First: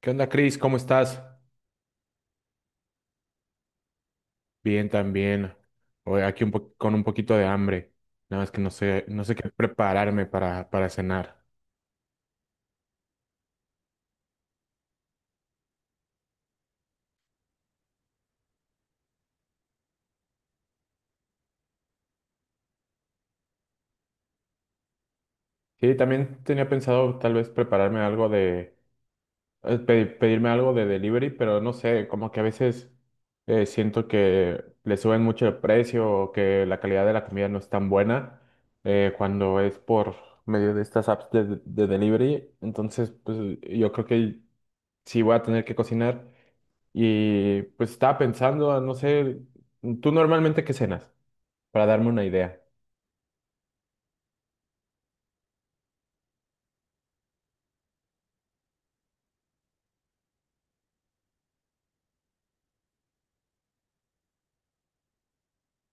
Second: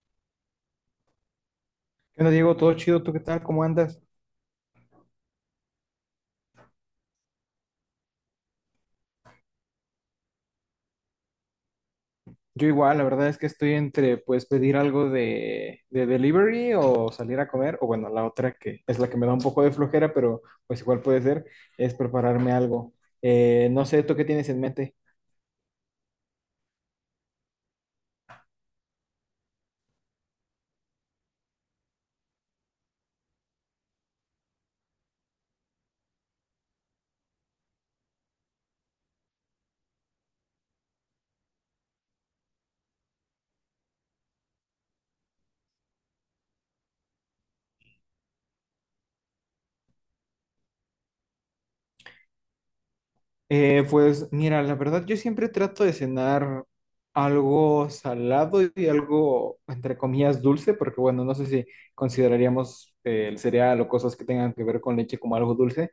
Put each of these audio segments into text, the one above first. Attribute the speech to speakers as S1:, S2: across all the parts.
S1: ¿Qué onda, Cris? ¿Cómo estás?
S2: ¿Qué onda, Diego? ¿Todo chido? ¿Tú qué tal? ¿Cómo andas?
S1: Bien, también. Hoy aquí un con un poquito de hambre. Nada más que no sé qué prepararme para cenar.
S2: Yo igual, la verdad es que estoy entre, pues, pedir algo de delivery o salir a comer, o bueno, la otra que es la que me da un poco de flojera, pero pues igual puede ser, es prepararme algo. No sé, ¿tú qué tienes en mente?
S1: Sí, también tenía pensado tal vez prepararme algo de, pedirme algo de delivery, pero no sé, como que a veces siento que le suben mucho el precio o que la calidad de la comida no es tan buena, cuando es por medio de estas apps de delivery. Entonces, pues yo creo que sí voy a tener que cocinar. Y pues estaba pensando, no sé, ¿tú normalmente qué cenas? Para darme una idea.
S2: Pues mira, la verdad yo siempre trato de cenar algo salado y algo, entre comillas, dulce, porque bueno, no sé si consideraríamos el cereal o cosas que tengan que ver con leche como algo dulce.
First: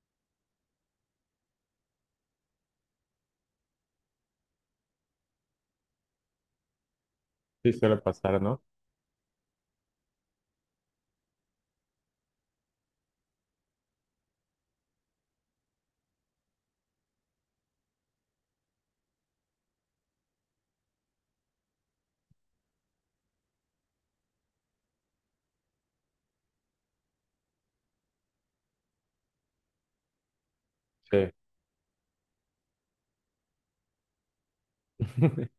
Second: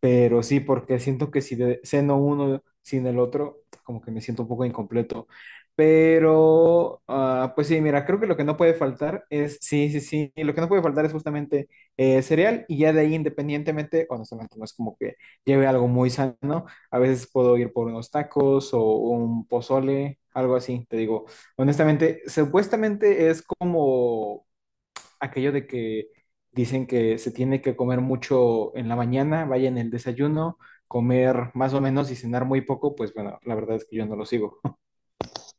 S2: Pero sí, porque siento que si ceno uno sin el otro, como que me siento un poco incompleto. Pero, pues
S1: Sí,
S2: sí,
S1: suele
S2: mira, creo que lo
S1: pasar,
S2: que no
S1: ¿no?
S2: puede faltar es, sí, sí, sí, lo que no puede faltar es justamente cereal y ya de ahí independientemente, honestamente, no es como que lleve algo muy sano. A veces puedo ir por unos tacos o un pozole, algo así, te digo. Honestamente, supuestamente es como aquello de que dicen que se tiene que comer mucho en la mañana, vaya en el desayuno,
S1: Sí.
S2: comer más o menos y cenar muy poco, pues bueno, la verdad es que yo no lo sigo.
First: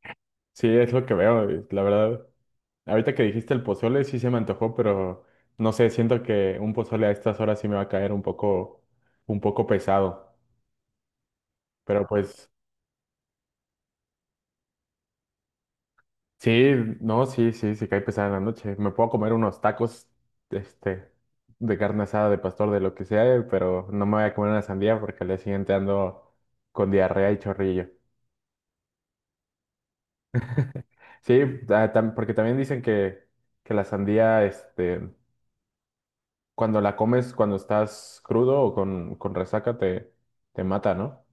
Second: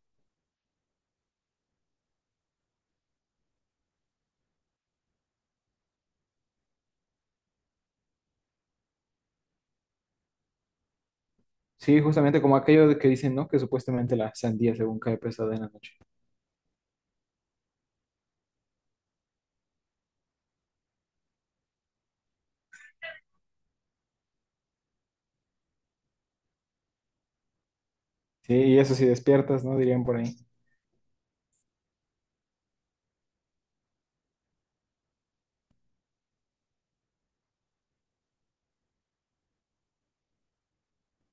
S1: Sí, es lo que veo, y la verdad. Ahorita que dijiste el pozole, sí se me antojó, pero no sé, siento que un pozole a estas horas sí me va a caer un poco pesado.
S2: Sí,
S1: Pero
S2: justamente
S1: pues,
S2: como aquello de que dicen, ¿no? Que supuestamente la sandía según cae pesada en la noche.
S1: sí, no, sí, sí, sí cae pesada en la noche. Me puedo comer unos tacos, este, de carne asada, de pastor, de lo que sea, pero no me voy a comer una sandía porque al día siguiente ando con diarrea y chorrillo.
S2: Sí, y eso sí despiertas, ¿no? Dirían por ahí.
S1: Sí, porque también dicen que la sandía, cuando la comes, cuando estás crudo o con resaca, te mata, ¿no?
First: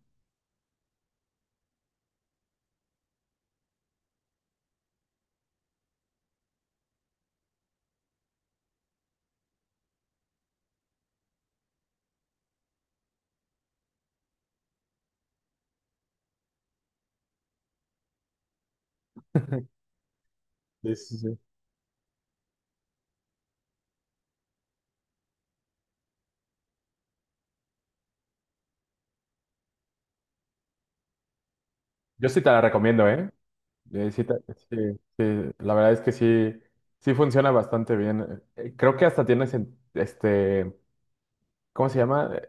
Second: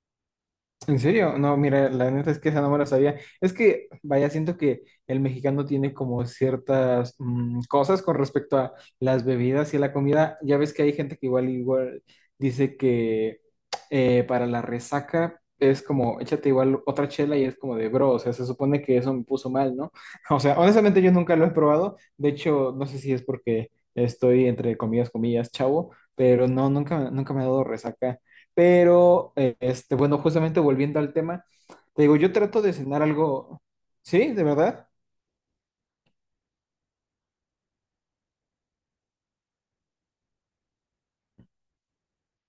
S2: ¿En serio? No, mira, la neta es que esa no me la sabía. Es que, vaya, siento que el mexicano tiene como ciertas cosas con respecto a las bebidas y a la comida. Ya ves que hay gente que igual, igual dice que para la resaca es como, échate igual otra chela y es como de bro, o sea, se supone que eso me puso mal, ¿no? O sea,
S1: Sí,
S2: honestamente yo
S1: sí,
S2: nunca
S1: sí.
S2: lo he probado. De hecho, no sé si es porque estoy entre comillas, comillas, chavo, pero no, nunca, nunca me ha dado resaca. Pero, bueno, justamente volviendo al tema, te digo,
S1: Yo
S2: yo
S1: sí te la
S2: trato de cenar
S1: recomiendo, ¿eh?
S2: algo,
S1: Eh, sí,
S2: ¿sí?
S1: ta-
S2: ¿De verdad?
S1: sí, sí, la verdad es que sí, sí funciona bastante bien. Creo que hasta tiene, ¿cómo se llama?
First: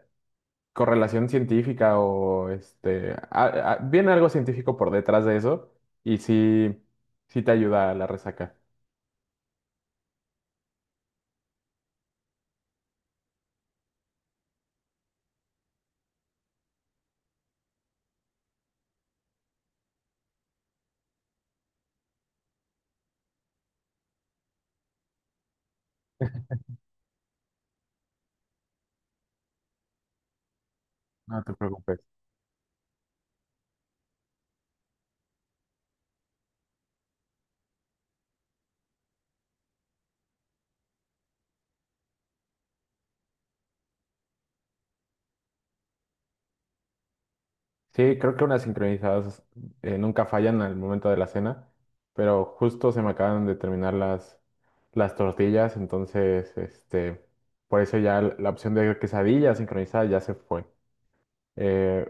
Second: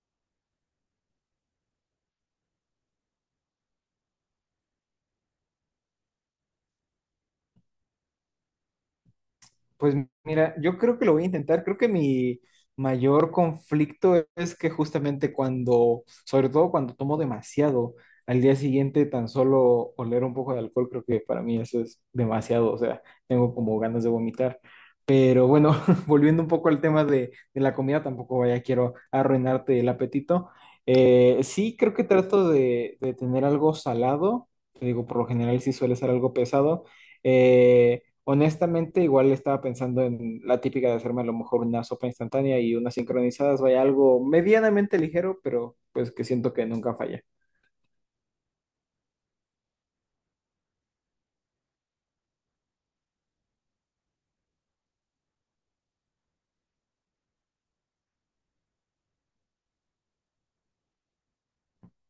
S1: Correlación científica o viene algo científico por detrás de eso y sí, sí te ayuda a la resaca.
S2: Pues mira, yo creo que lo voy a intentar. Creo que mi mayor conflicto es que justamente cuando, sobre todo cuando tomo demasiado, al día siguiente tan solo oler un poco de alcohol, creo que para mí eso es demasiado, o sea, tengo como ganas de vomitar. Pero bueno, volviendo un poco al tema de la comida, tampoco vaya, quiero arruinarte el apetito.
S1: No te
S2: Sí, creo
S1: preocupes.
S2: que trato de tener algo salado. Te digo, por lo general sí suele ser algo pesado. Honestamente, igual estaba pensando en la típica de hacerme a lo mejor una sopa instantánea y unas sincronizadas, vaya, algo medianamente ligero, pero pues que siento que nunca falla.
S1: Sí, creo que unas sincronizadas nunca fallan al momento de la cena, pero justo se me acaban de terminar las tortillas, entonces, por eso ya la opción de quesadilla sincronizada ya se fue. Eh,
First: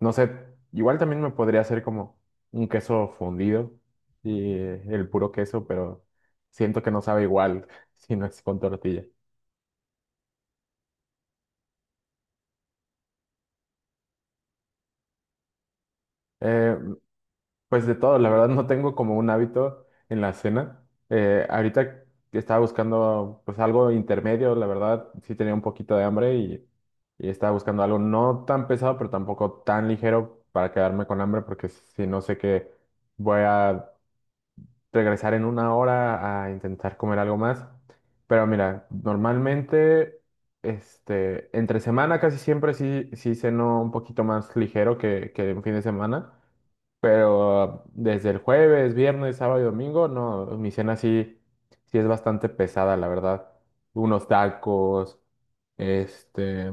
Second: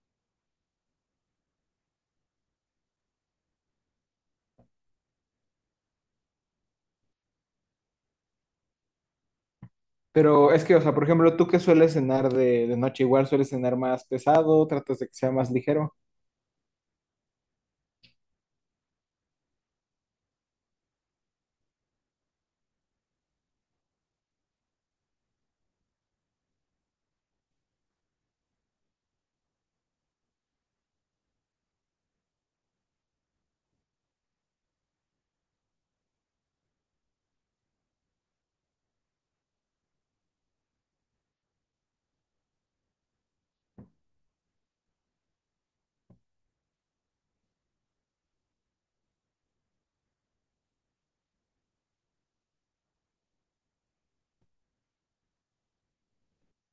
S1: no sé, igual también me podría hacer como un queso fundido y el puro queso, pero siento que no sabe igual si no es con tortilla.
S2: Pero es que, o sea, por ejemplo, ¿tú qué sueles cenar de noche? Igual sueles cenar más pesado, tratas de que sea más ligero.
S1: Eh, Pues de todo, la verdad no tengo como un hábito en la cena. Ahorita que estaba buscando pues algo intermedio, la verdad sí tenía un poquito de hambre y estaba buscando algo no tan pesado, pero tampoco tan ligero para quedarme con hambre, porque si no sé que voy a regresar en una hora a intentar comer algo más. Pero mira, normalmente entre semana casi siempre sí, sí ceno un poquito más ligero que en fin de semana. Pero desde el jueves, viernes, sábado y domingo, no, mi cena sí, sí es bastante pesada, la verdad. Unos tacos, este,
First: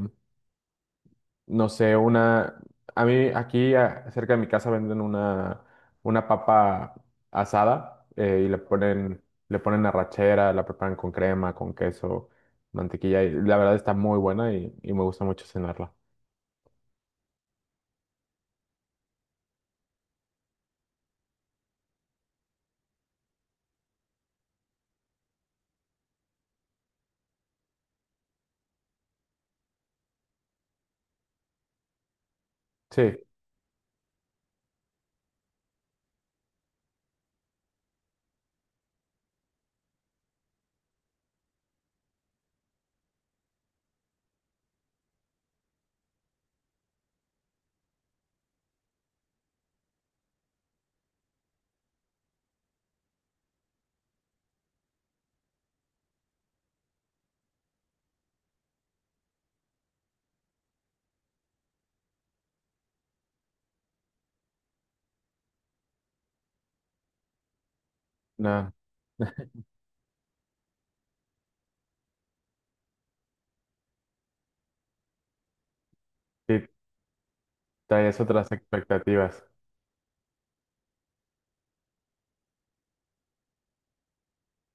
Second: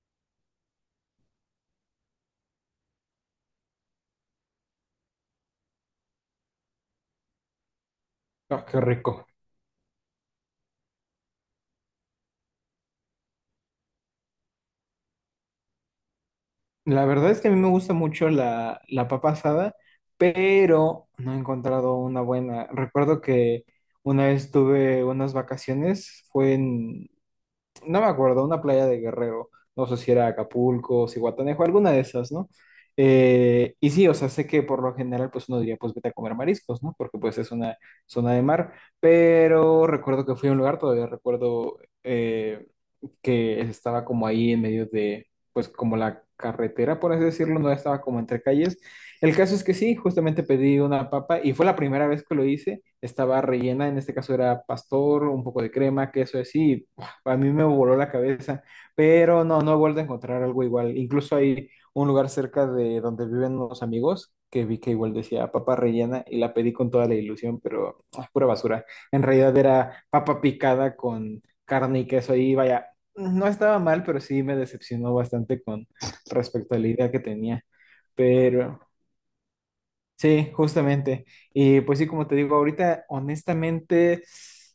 S1: no sé, una... A mí aquí cerca de mi casa venden una papa asada,
S2: Ah, qué rico.
S1: le ponen arrachera, la preparan con crema, con queso, mantequilla y la verdad está muy buena y me gusta mucho cenarla.
S2: La verdad es que a mí me gusta mucho la, la papa asada, pero no he encontrado una buena. Recuerdo que una vez tuve unas vacaciones, fue en, no me acuerdo, una playa de Guerrero, no sé si era Acapulco, Zihuatanejo, alguna de esas, ¿no?
S1: Sí,
S2: Y sí, o sea, sé que por lo general, pues uno diría, pues vete a comer mariscos, ¿no? Porque pues es una zona de mar, pero recuerdo que fui a un lugar, todavía recuerdo eh, que estaba como ahí en medio de, pues como la carretera, por así decirlo, no estaba como entre calles. El caso es que sí, justamente pedí una papa y fue la primera vez que lo hice. Estaba rellena, en este caso era pastor, un poco de crema, queso así. Y, ¡buah! A mí me voló la cabeza, pero no, no he vuelto a encontrar algo igual. Incluso hay un lugar cerca de donde viven unos amigos que vi que igual decía papa rellena y la pedí con toda la ilusión, pero ¡ah! Pura
S1: nada,
S2: basura. En realidad era papa picada con carne y queso y vaya, no estaba mal, pero sí me decepcionó bastante con
S1: sí,
S2: respecto a la idea que tenía.
S1: traes otras
S2: Pero
S1: expectativas.
S2: sí, justamente. Y pues sí, como te digo, ahorita honestamente,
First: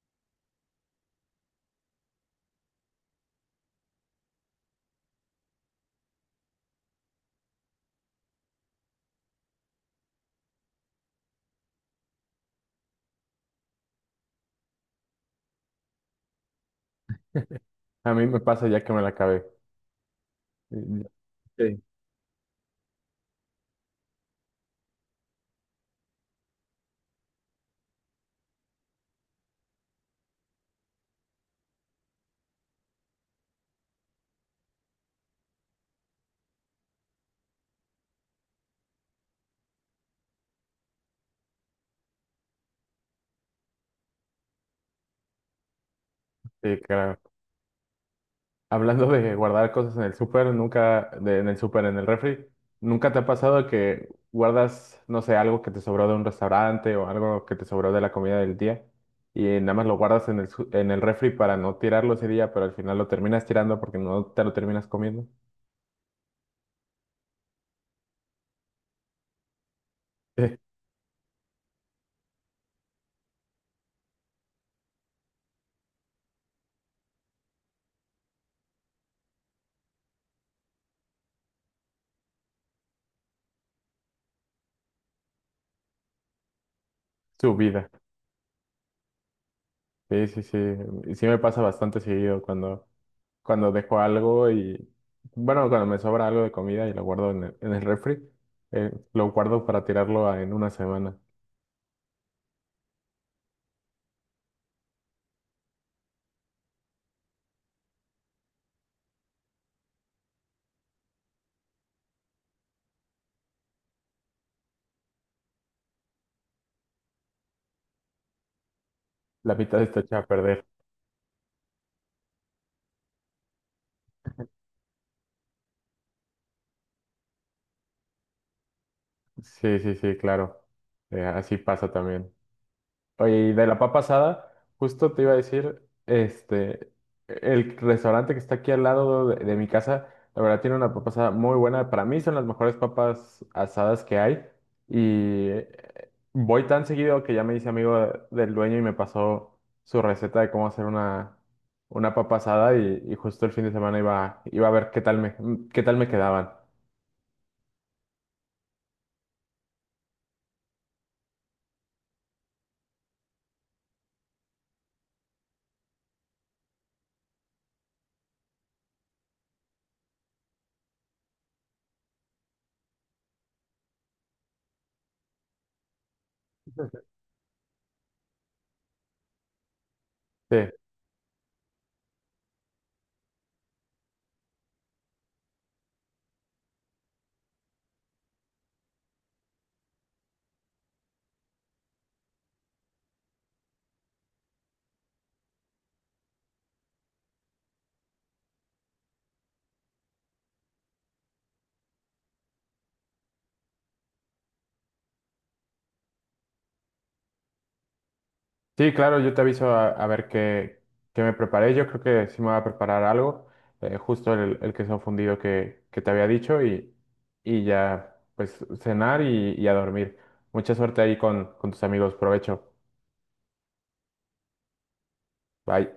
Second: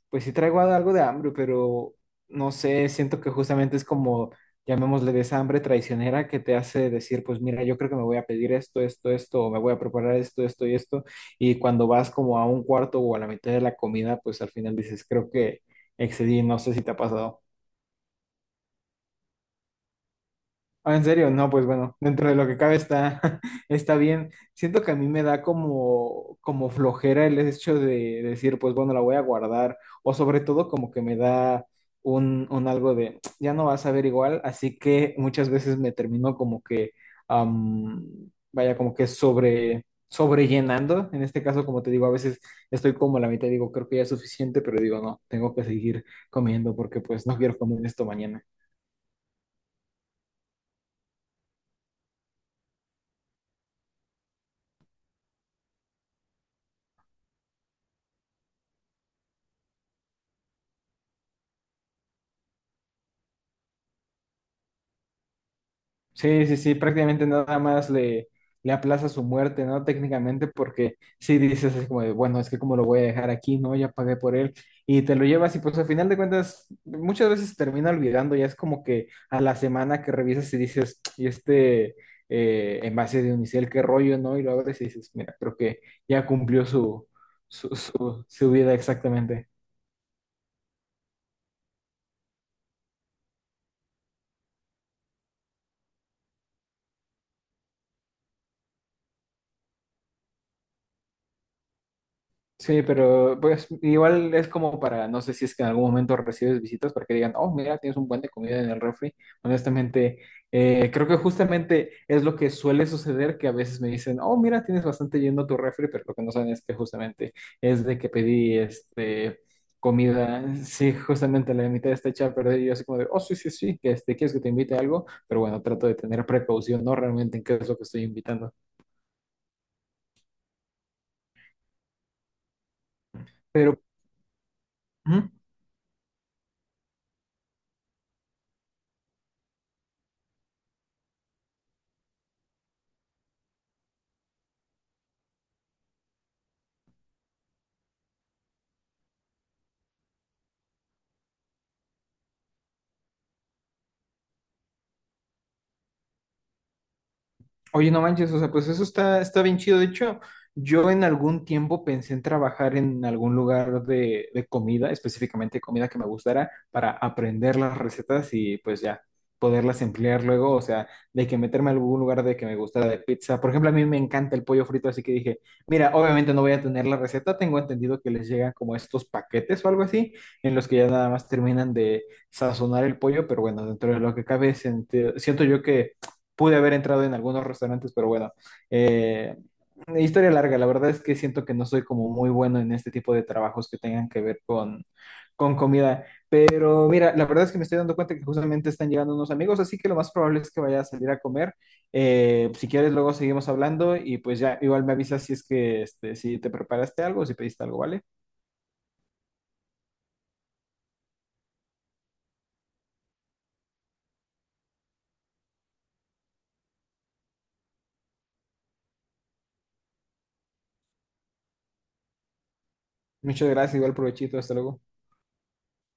S2: pues sí traigo algo de hambre, pero no sé, siento que justamente es como, llamémosle de esa hambre traicionera que te hace decir, pues mira, yo creo que me voy a pedir esto, esto, esto, o me voy a preparar esto, esto y esto. Y cuando vas como a un cuarto o a la mitad de la comida, pues al final dices, creo que excedí, no sé si te ha pasado.
S1: A mí me pasa ya que me la acabé.
S2: Ah,
S1: Mm,
S2: ¿en serio? No, pues
S1: sí,
S2: bueno, dentro de lo que cabe está, está bien. Siento que a mí me da como, como flojera el hecho de decir, pues bueno, la voy a guardar, o sobre todo como que me da un algo de, ya no vas a ver igual, así que muchas veces me termino como que, am, vaya, como que sobre, sobrellenando. En este caso, como te digo, a veces estoy como a la mitad, digo, creo que ya es suficiente, pero digo, no, tengo que seguir comiendo
S1: sí,
S2: porque
S1: claro.
S2: pues no quiero comer esto mañana.
S1: Hablando de guardar cosas en el súper, nunca, de- en el súper, en el refri, ¿nunca te ha pasado que guardas, no sé, algo que te sobró de un restaurante o algo que te sobró de la comida del día y nada más lo guardas en en el refri para no tirarlo ese día, pero al final lo terminas tirando porque no te lo terminas comiendo?
S2: Sí, sí, sí, prácticamente nada más le, le aplaza su muerte, ¿no? Técnicamente, porque sí dices así como de, bueno, es que como lo voy a dejar aquí, ¿no? Ya pagué por él y te lo llevas y pues al final de cuentas muchas veces termina olvidando, ya es como que a la semana que revisas y dices, y este envase de unicel, qué rollo, ¿no? Y lo abres y dices, mira, creo que ya cumplió su,
S1: Su vida.
S2: su vida exactamente.
S1: Sí, sí, sí. Sí me pasa bastante seguido cuando dejo algo y, bueno, cuando me sobra algo de comida y lo guardo en en el refri, lo guardo para tirarlo en una semana.
S2: Sí, pero pues igual es como para, no sé si es que en algún momento recibes visitas para que digan, oh, mira, tienes un buen de comida en el refri. Honestamente, creo que justamente es lo que suele suceder, que a veces me dicen, oh, mira, tienes bastante yendo tu refri, pero lo que no saben es que justamente es de que pedí este
S1: La mitad está hecha a
S2: comida,
S1: perder.
S2: sí, justamente la mitad está hecha a perder y yo así como de, oh, sí, sí, sí, que este, quieres que te invite a algo, pero bueno, trato de tener precaución, ¿no? Realmente en qué es lo que estoy invitando.
S1: Sí, sí, sí, claro. Así pasa también. Oye, y de la
S2: Pero...
S1: papa asada, justo te
S2: ujú.
S1: iba a decir, el restaurante que está aquí al lado de mi casa, la verdad tiene una papa asada muy buena. Para mí son las mejores papas asadas que hay. Y voy tan seguido que ya me hice amigo del dueño y me pasó su receta de cómo hacer una papa asada. Y justo el fin de semana iba a ver qué tal me quedaban.
S2: Oye, no manches, o sea, pues eso está, está bien chido. De hecho, yo en algún tiempo pensé en trabajar en algún lugar de comida, específicamente comida que me gustara, para aprender las recetas y pues ya poderlas emplear luego. O sea, de que meterme a algún lugar de que me gustara de pizza. Por ejemplo, a mí me encanta el pollo frito, así que dije, mira, obviamente no voy a tener la receta. Tengo entendido que les llegan como estos paquetes o algo así, en
S1: Sí.
S2: los que ya nada más terminan de sazonar el pollo, pero bueno, dentro de lo que cabe, siento yo que pude haber entrado en algunos restaurantes, pero bueno, eh, historia larga, la verdad es que siento que no soy como muy bueno en este tipo de trabajos que tengan que ver con comida, pero mira, la verdad es que me estoy dando cuenta que justamente están llegando unos amigos, así que lo más probable es que vaya a salir a comer. Si quieres, luego seguimos hablando y pues ya igual me avisas si es que este, si te preparaste algo, si pediste algo, ¿vale?
S1: Sí, claro, yo te aviso a ver qué me preparé. Yo creo que sí me voy a preparar algo, justo el queso fundido que te había dicho y ya pues cenar y a dormir. Mucha suerte ahí con tus amigos, provecho.
S2: Muchas gracias, igual provechito, hasta luego.
S1: Bye.